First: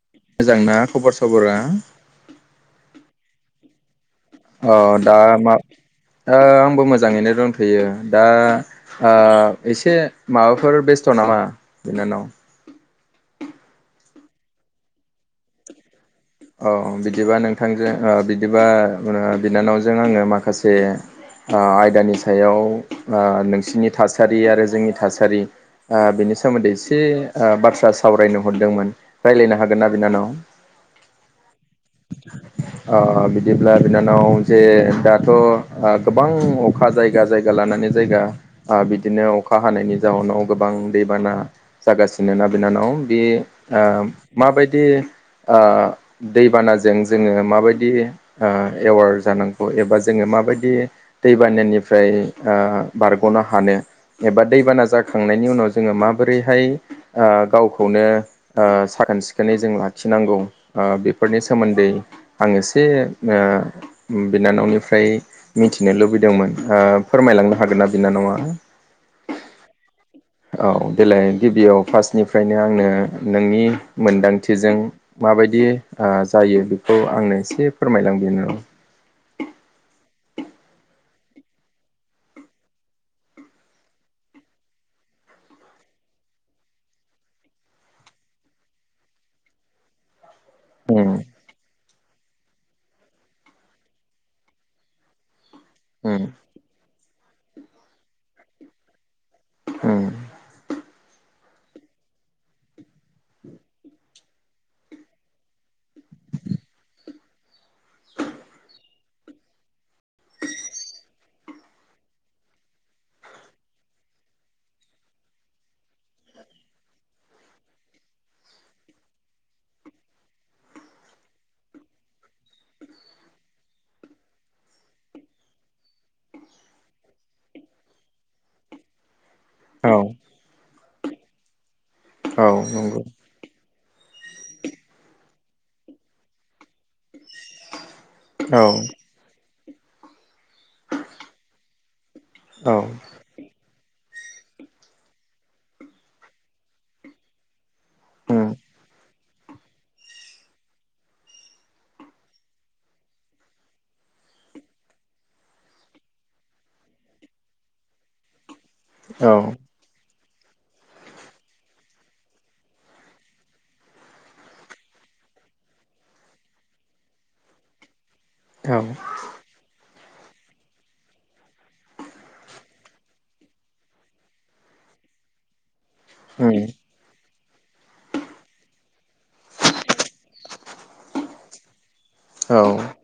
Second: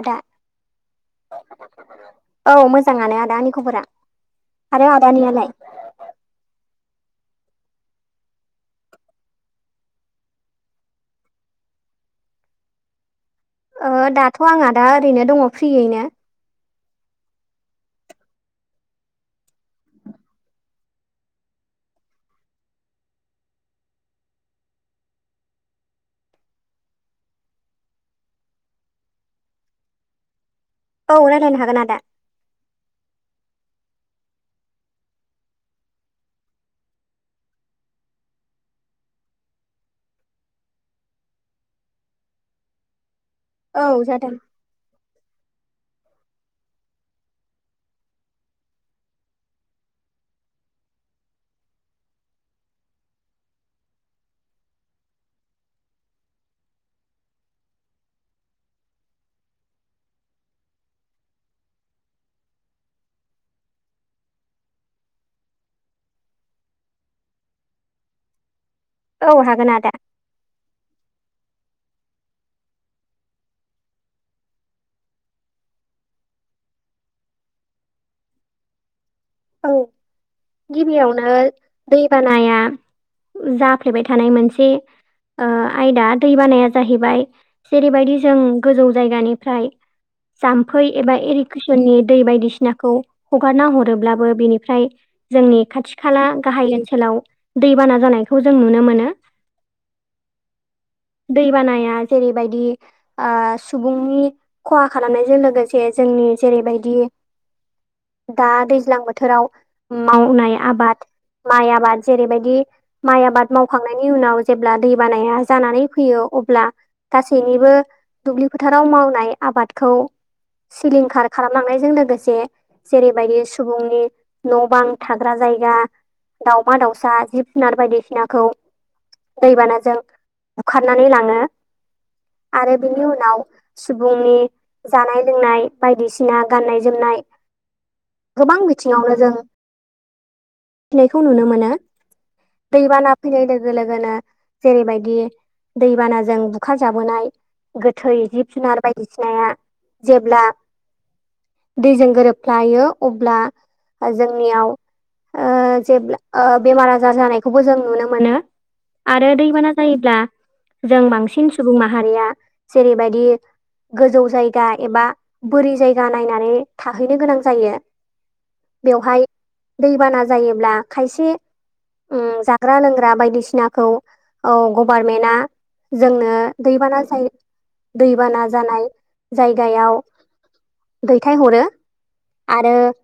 आदा मोजां ना खबर सबरा? औ मोजांङानो आदा आनि खबरा। अ आरो दा आदानियालाय मा ओ आंबो मोजाङैनो दंथ'यो दा ओ एसे माबाफोर बेस्थ' नामा बिनानाव ओ दाथ' आंहा दा ओरैनो दंङ' फ्रियैनो औ बिदिबा नोंथांजों ओ बिदिबा बिनानावजों आंङो माखासे ओ आयदानि ओ सायाव नोंसिनि थासारि आरो जोंनि थासारि ओ बिनि सोमोन्दै एसे ओ बाथ्रा सावरायनो हरदोंमोन रायज्लायनो हागोनना बिनानाव औ रायज्लायनो हागोन आदा [inaudible] अ बिदिब्ला बिनानाव जे दाथ' गोबां अखा जायगा जायगा जायगा लानानै जायगा आ बिदिनो अखा हानायनि जाउोनाव गोबां दैबाना जागासिनो ना बिनानाव बे आ औ जादों माबायदि आ दैबानाजों जोङो माबायदि आ एवार जानांगौ एबा जोङो माबायदि दैबानानिफ्राय आ बारग'नो हानो। एबा दैबाना जाखांनायनि उनाव जोङो माबोरैहाय ओ गावखौनो आ साखोन सिखोनै जों लाखिनांगौ आ बेफोरनि सोमोन्दै आं एसे ओ बिनानावनिफ्राय मिथिनो लुबैदोंमोन ओ फोरमायलांनो हागोनना बिनानावा? औ हागोन आदा। औ देलाय गिबियाव फार्स्टनिफ्रायनो आंनो नोंनि मोनदांथिजों माबायदि आ जायो बेखौ आंनो एसे फोरमायलां बिनानाव। औ [inaudible] गिबियावनो दैबानाया जाफ्लेबाय थानाय मोनसे ओ आयदा दै बानाया जाहैबाय जेरैबायदि जों गोजौ जायगानिफ्राय जाम्फै एबा उम इरिगेसननि दै बायदिसिनाखौ हगारना हरोब्ला बेनिफ्राय जोंनि खाथि उम खाला गाहाय ओनसोलाव दैबाना जानायखौ जों नुनो मोनो। ओं। दै बानाया जेरैबायदि आ सुबुंनि खहा खालामनायजों लोगोसे जोंनि जेरैबायदि दा दैज्लां बोथोराव मावनाय आबाद माइ आबाद जेरैबायदि माइ आबाद मावखांनायनि उनाव जेब्ला दै बानाया जानानै फैयो अब्ला गासैनिबो दुब्लि फोथाराव मावनाय आबादखौ सिलिंखार खालामलांनायजों लोगोसे जेरैबायदि सुबुंनि न' बां थाग्रा जायगा दावमा दाउसा जिब जुनार बायदिसिनाखौ औ दैबानाजों बुखारनानै लाङो औ आरो नंगौ बेनि उनाव सुबुंनि जानाय लोंनाय बायदिसिना गाननाय जोमनाय गोबां औ बिथिङावनो जों फिनायखौ नुनो मोनो औ दैबाना फैनाय लोगो लोगोनो जेरैबायदि दैबानाजों बुखार जाबोनाय। गोथै उम औ जिब जुनार बायदिसिनाया जेब्ला दैजों गोरोबफ्लायो अब्ला जोंनियाव ओ जेब्ला ओ बेमार आजार जानायखौबो जों नुनो मोनो। आरो औ दैबाना जायोब्ला जों बांसिन सुबुं माहारिया जेरैबायदि गोजौ जायगा एबा बोरि जायगा नायनानै थाहैनो गोनां जायो। उम बेवहाय दैबाना जायोब्ला खायसे उम जाग्रा लोंग्रा बायदिसिनाखौ औ गभारमेन्टआ जोंनो दैबाना जायो दैबाना जानाय जायगायाव दैथायहरो। आरो औ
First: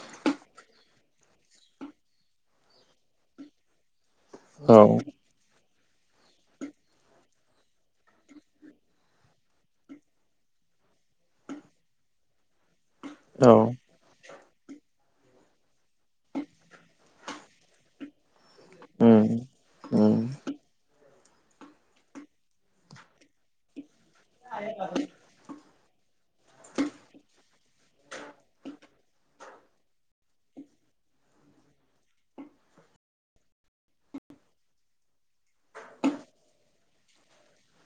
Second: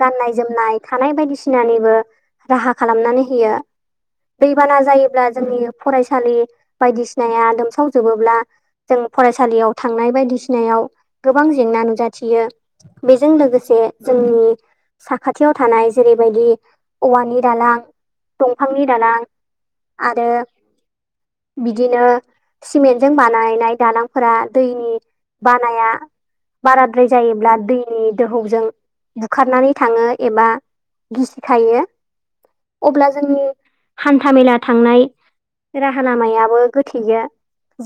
गाननाय जोमनाय थानाय बायदिसिनानिबो राहा खालामनानै होयो। दैबाना औ जायोब्ला जोंनि फरायसालि बायदिसिनाया लोमसावजोबोब्ला जों फरायसालियाव थांनाय बायदिसिनायाव गोबां जेंना नुजाथियो। बेजों औ लोगोसे जोंनि साखाथियाव थानाय जेरैबायदि औवानि दालां दंफांनि दालां उम उम आरो बिदिनो सिमेन्टजों बानायनाय दालां फोरा दैनि बानाया बाराद्राय जायोब्ला दै दोहौजों बुखारनानै थाङो एबा गिसिखायो। अब्ला जोंनि हान्था मेला थांनाय राहा लामायाबो गोथैयो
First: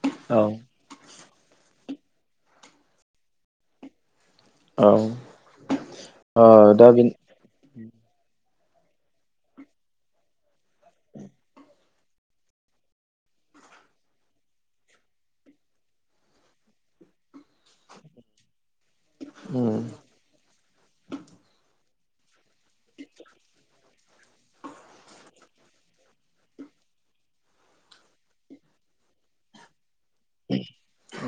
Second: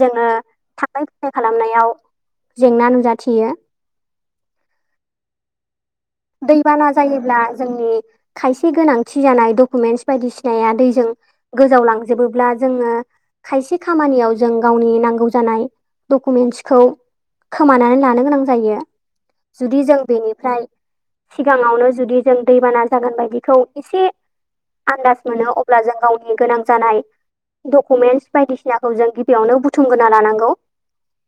जोङो थांलाय औ फैलाय खालामनायाव जेंना नुजाथियो औ दैबाना जायोब्ला जोंनि खायसे गोनांथि जानाय डकुमेन्टस बायदिसिनाया दैजों गोजाव लांजोबोब्ला जोङो खायसे खामानियाव जों गावनि नांगौ जानाय डकुमेन्टसखौ खोमानानै लानो गोनां जायो उम जुदि जों बेनिफ्राय सिगाङावनो जुदि जों दैबाना जागोन बायदिखौ एसे आन्दाज मोनो अब्ला जों गावनि गोनां जानाय डकुमेन्टस बायदिसिनाखौ जों गिबियावनो बु थुमग्रोना लानांगौ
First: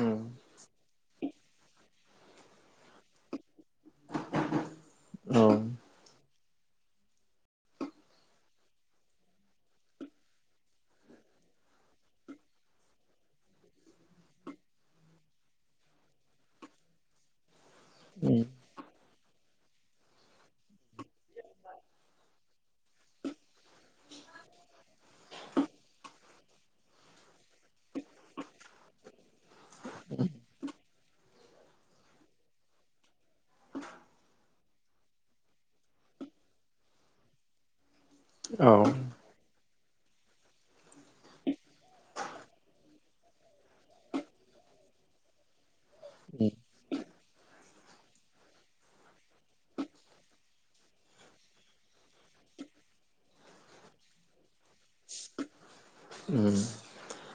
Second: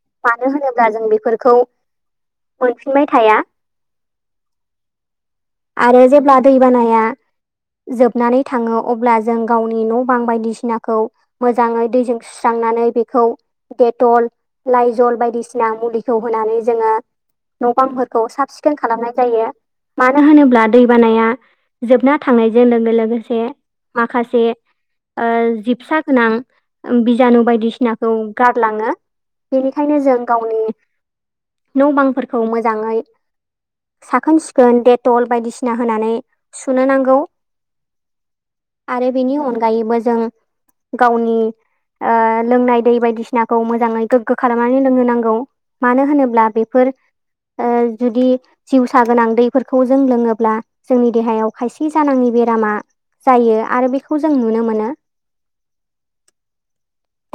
उम मानो होनोब्ला जों बेफोरखौ मोनफिनबाय थाया औ आरो जेब्ला दै बानाया जोबनानै थाङो अब्ला जों गावनि न' बां बायदिसिनाखौ मोजाङै दैजों सुस्रांनानै बेखौ डेटल लाइजल बायदिसिना मुलिखौ होनानै जोङो न' बांफोरखौ उम साब सिखोन खालामनाय जायो मानो होनोब्ला दैबानाया जोबना थांनायजों लोगो लोगोसे माखासे ओ जिबसा गोनां बिजानु बायदिसिनाखौ गारलाङो बेनिखायनो जों गावनि न' बांफोरखौ मोजाङै साखोन सिखोन डेटल बायदिसिना होनानै सुनो नांगौ औ आरो बेनि अनगायैबो जों गावनि ओ लोंनाय दै बायदिसिनाखौ मोजाङै गोग्गो खालामनानै लोंनो नांगौ मानो होनोब्ला उम बेफोर ओ जुदि जिउसा गोनां दैफोरखौ जों लोङोब्ला जोंनि देहायाव खायसे जानाङि बेरामा जायो आरो बेखौ जों नुनो मोनो उम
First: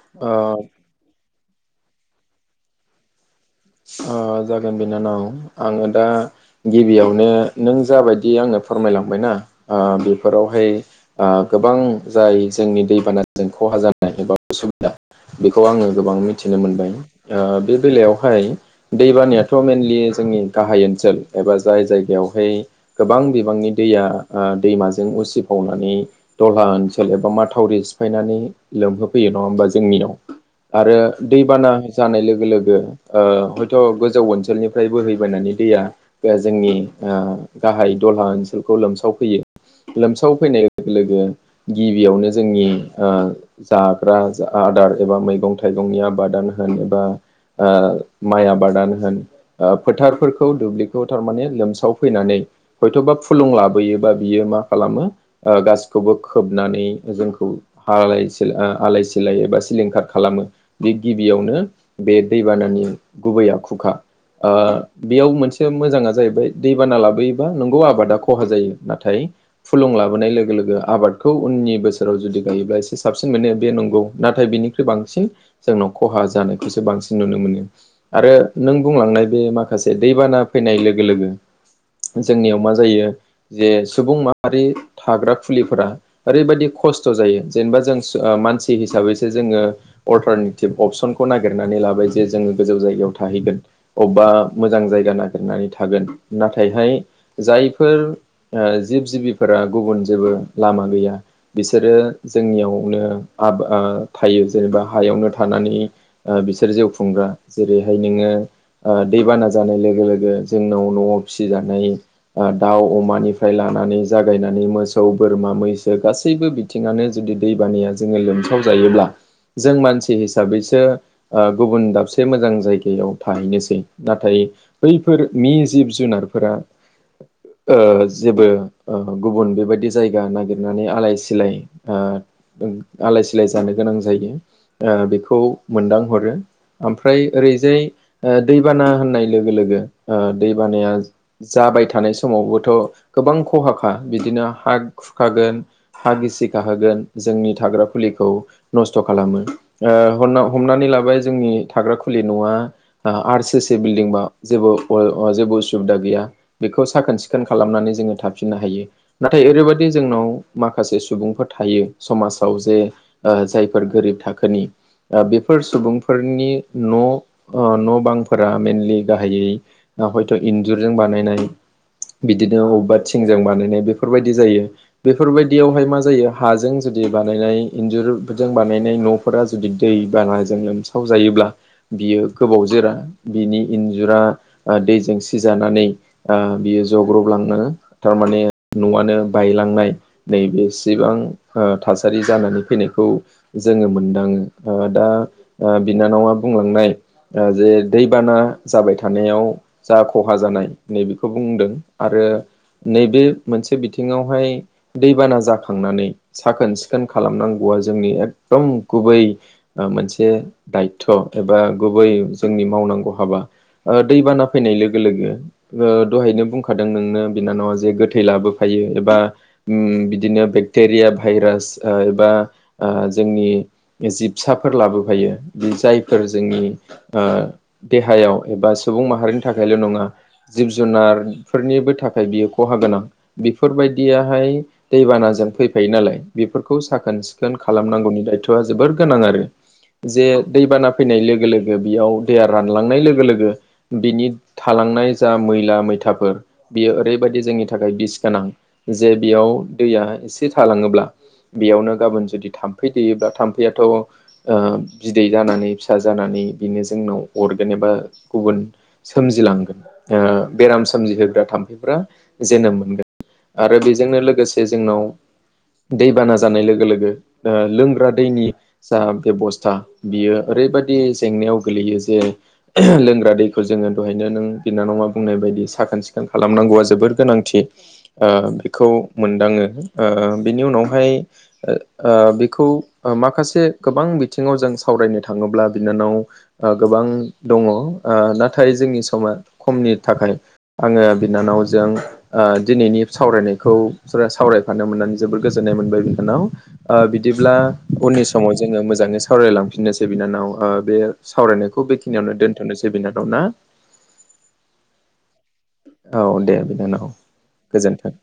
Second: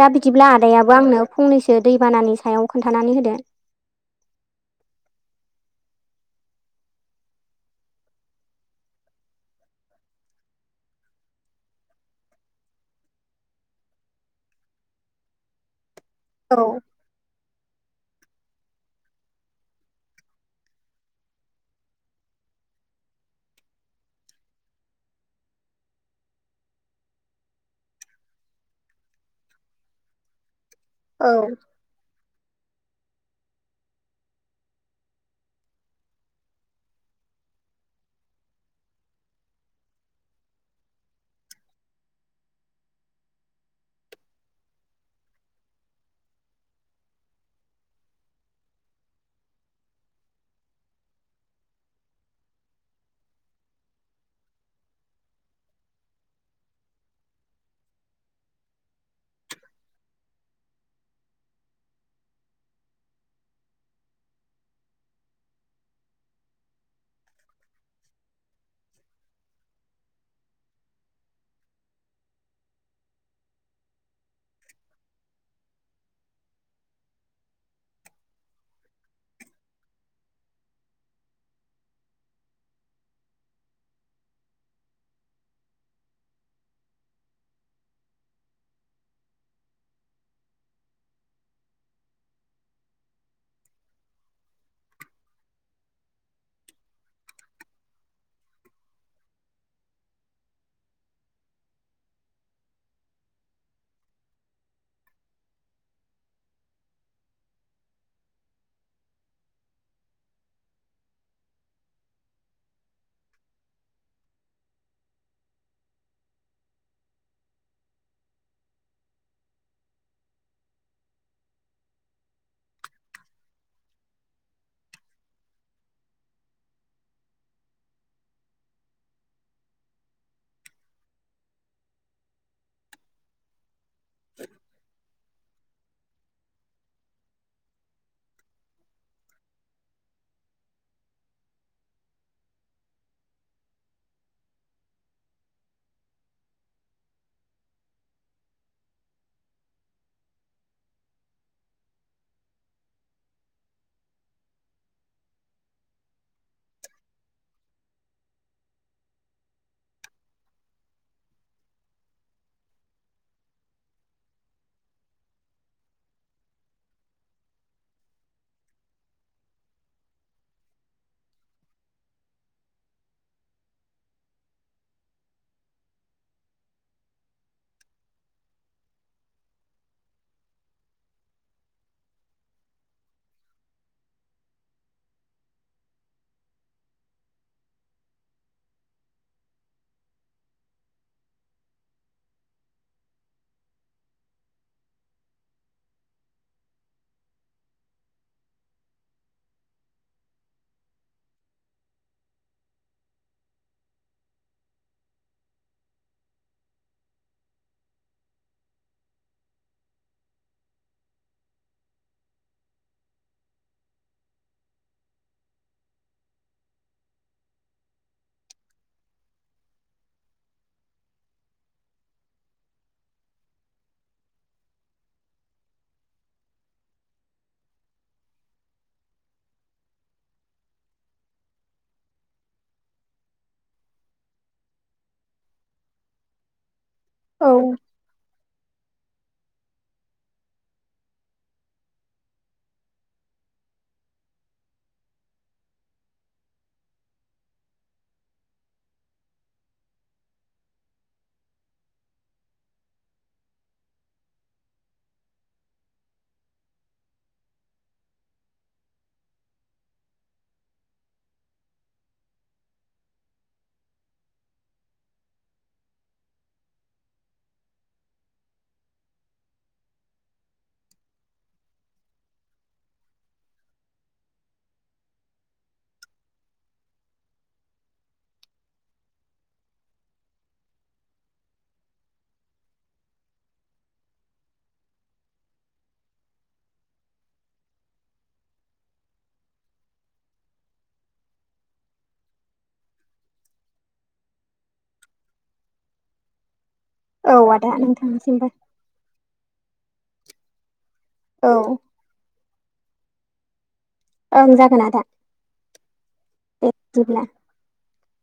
दा ओ बिदिब्ला आदायाबो आंनो फंनैसो दैबानानि सायाव खोन्थानानै होदो ओ जागोन बिनानाव आङो दा गिबियावनो नों जाबायदि आनो फोरमायलांबायना ओ बेफोरावहाय ओ गोबां जाय जोंनि दैबानाजों खहा जानाय एबा उसुबिदा बेखौ आङो गोबां औ मिथिनो मोनबाय ओ बे बेलायावहाय दैबानायाथ' मेनलि जोंनि गाहाय ओनसोल एबा जाय जायगायावहाय गोबां बिबांनि दैया ओ दैमाजों उसिफावनानै दलहा ओनसोल एबा माथावरि सिफायनानै लोमहोफैयो नङा होमबा जोंनिनाव आरो औ दैबाना जानाय लोगो लोगो ओ हयथ' गोजौ ओनसोलनिफ्राय बोहैबोनानै दैया जे जोंनि ओ गाहाय दलहा ओनसोलखौ लोमसावफैयो लोमसाव फैनाय लोगो लोगो गिबियावनो जोंनि ओ जाग्रा जा आदार एबा मैगं थाइगंनि आबादानो होन एबा ओ माइ आबादानो होन ओ फोथारफोरखौ दुब्लिखौ थारमाने लोमसाव फैनानै हयथबा फुलुं लाबोयोबा बियो मा खालामो ओ गासिखौबो खोबनानै जोंखौ हालाय सिला ओ आलाय सिलाय एबा सिलिंखार खालामो बे गिबियावनो बे दै बानानि गुबै आखुखा ओ बेयाव मोनसे मोजाङा जाहैबाय दैबाना लाबोयोबा नोंगौ आबादा खहा जायो नाथाय फुलुं लाबोनाय लोगो लोगो आबादखौ उननि बोसोराव जुदि गायोब्ला एसे साबसिन मोनो बे नोंगौ नाथाय बिनि फ्राय बांसिन जोंनाव खहा जानायखौसो बांसिन नुनो मोनो आरो नों बुंलांनाय बे माखासे दैबाना फैनाय लोगो लोगो जोंनियाव मा जायो जे सुबुं माहारि थाग्रा खुलिफोरा ओरैबायदि खस्थ जायो जेनबा जों सो ओ मानसि हिसाबैसो जोङो अल्टारनेटिभ अपसनखौ नागिरनानै लाबाय जे जोङो गोजौ जायगायाव थाहैगोन अबेबा मोजां जायगा नागिरनानै थागोन नाथायहाय जायफोर ओ जिब जिबिफोरा गुबुन जेबो लामा गैया बिसोरो जोंनियावनो आब ओ थायो जेनेबा हायावनो थानानै आ बिसोर जिउ खुंग्रा जेरैहाय नोङो ओ दैबाना जानाय लोगो लोगो जोंनाव नआव फिजानाय दाउ अमानिफ्राय लानानै जागायनानै मोसौ बोरमा मैसो गासैबो बि थिंआनो जुदि दैबानाया जोङो लोमसाव जायोब्ला जों मानसि हिसाबैसो ओ गुबुन दाबसे से मोजां जायगायाव थाहैनोसै नाथाय बैफोर मि जिब जुनारफोरा ओ जेबो ओ गुबुन बेबायदि जायगा नागिरनानै आलाय सिलाय ओ आलाय सिलाय जानो गोनां जायो ओ बिखौ मोनदांहरो ओमफ्राय ओरैजाय ओ दैबाना होननाय लोगो लोगो ओ दैबानाया जाबाय थानाय समावबोथ' गोबां खहाखा बिदिनो हा खुखागोन हा गिसि खाहोगोन जोंनि थाग्रा फुलिखौ नस्थ' खालामो ओ हन्ना हमनानै लाबाय जोंनि थाग्रा खुलि न'आ आ आरसोसे बिल्डिंबा जेबो अ अ जेबो उसुबिदा गैया बिखौ साखोन सिखोन खालामनानै जोङो थाफिननो हायो नाथाय ओरैबायदि जोंनाव माखासे सुबुंफोर थायो समाजाव जे ओ जायफोर गोरिब थाखोनि आ बेफोर सुबुंफोरनि न' ओ न' बांफोरा मेनलि गाहायै ना हयथ' इन्जुरजों बानायनाय बिदिनो अब्बा थिंजों बानायनाय बेफोरबायदि जायो बेफोरबायदियावहाय मा जायो हाजों जुदि बानायनाय इन्जुरजों बानायनाय न' फोरा जुदि दै बानाजों लोमसाव जायोब्ला बियो गोबाव जोरा बिनि इन्जुरा आ दैजों सिजानानै ओ बियो जग्रबलांनो थारमाने न'आनो बायलांनाय नैबेसेबां ओ थासारि जानानै फैनायखौ जोङो मोनदाङो आ दा ओ बिनानावा बुंलांनाय ओ जे दैबाना जाबाय थानायाव जा खहा जानाय नैबेखौ बुंदों आरो नैबे मोनसे बिथिङावहाय दैबाना जाखांनानै साखोन सिखोन खालामनांगौआ जोंनि एकदम गुबै ओ मोनसे दायथ' एबा गुबै जोंनि मावनांगौ हाबा ओ दै बाना फैनाय लोगो लोगो ओ दहायनो बुंखादों नोंनो बिनानावा जे गोथै लाबोफायो एबा उम बिदिनो बेक्टेरिया भाइरास ओ एबा ओ जोंनि जिबसाफोर लाबोफायो बे जायफोर जोंनि ओ देहायाव एबा सुबुं माहारिनि थाखायल' नङा जिब जुनारफोरनिबो थाखाय बियो खहा गोनां बिफोरबायदियाहाय दैबानाजों फैफायो नालाय बिफोरखौ साखोन औ सिखोन खालामनांगौनि दायथ'आ जोबोर गोनां आरो जे दैबाना फैनाय लोगो लोगो बियाव दैया रानलांनाय लोगो लोगो बिनि थालांनाय जा मैला मैथाफोर बियो ओरैबायदि जोंनि थाखाय बिस गोनां जे बियाव दैया इसे थालाङोब्ला बेयावनो गाबोन जुदि थाम्फै दैेयोब्ला थाम्फैयाथ' ओ बिदै जानानै फिसा जानानै बिनो जोंनाव अरगोन एबा गुबुन सोमजिलांगोन बेराम सोमजिहोग्रा थाम्फैफ जोनोम मोनगोन। आरो बेजोंनो लोगोसे जोंनाव दैबाना जानाय लोगो लोगो लोंग्रा दैनि जा बेबस्था बियो ओरैबायदि जेंनायाव गोलैयो जे लोंग्रा दैखौ जोङो दहायनो नों बिनानावा बुंनाय बायदि साखोन सिखोन खालामनांगौआ जोबोर गोनांथि। ओ बेखौ मोनदाङो बेनि उनावहाय ओ बेखौ माखासे गोबां बिथिङाव जों सावरायनो थाङोब्ला बिनानाव ओ गोबां दङ ओ नाथाय जोंनि समा खमनि थाखाय आङो बिनानावजों ओ दिनैनि सावरायनायखौ सावरायफानो मोननानै जोबोर गोजोननाय मोनबाय बिनानाव। ओ औ बिदिब्ला आदा उननि नोंथांनिसिमबो समाव जोङो मोजाङै सावरायलांफिननोसै बिनानाव। ओ बे औ सावरायनायखौ बेखिनियावनो दोनथ'नोसै बिनानाव ना? ओं जागोन आदा। औ दे बिनानाव गोजोन्थों।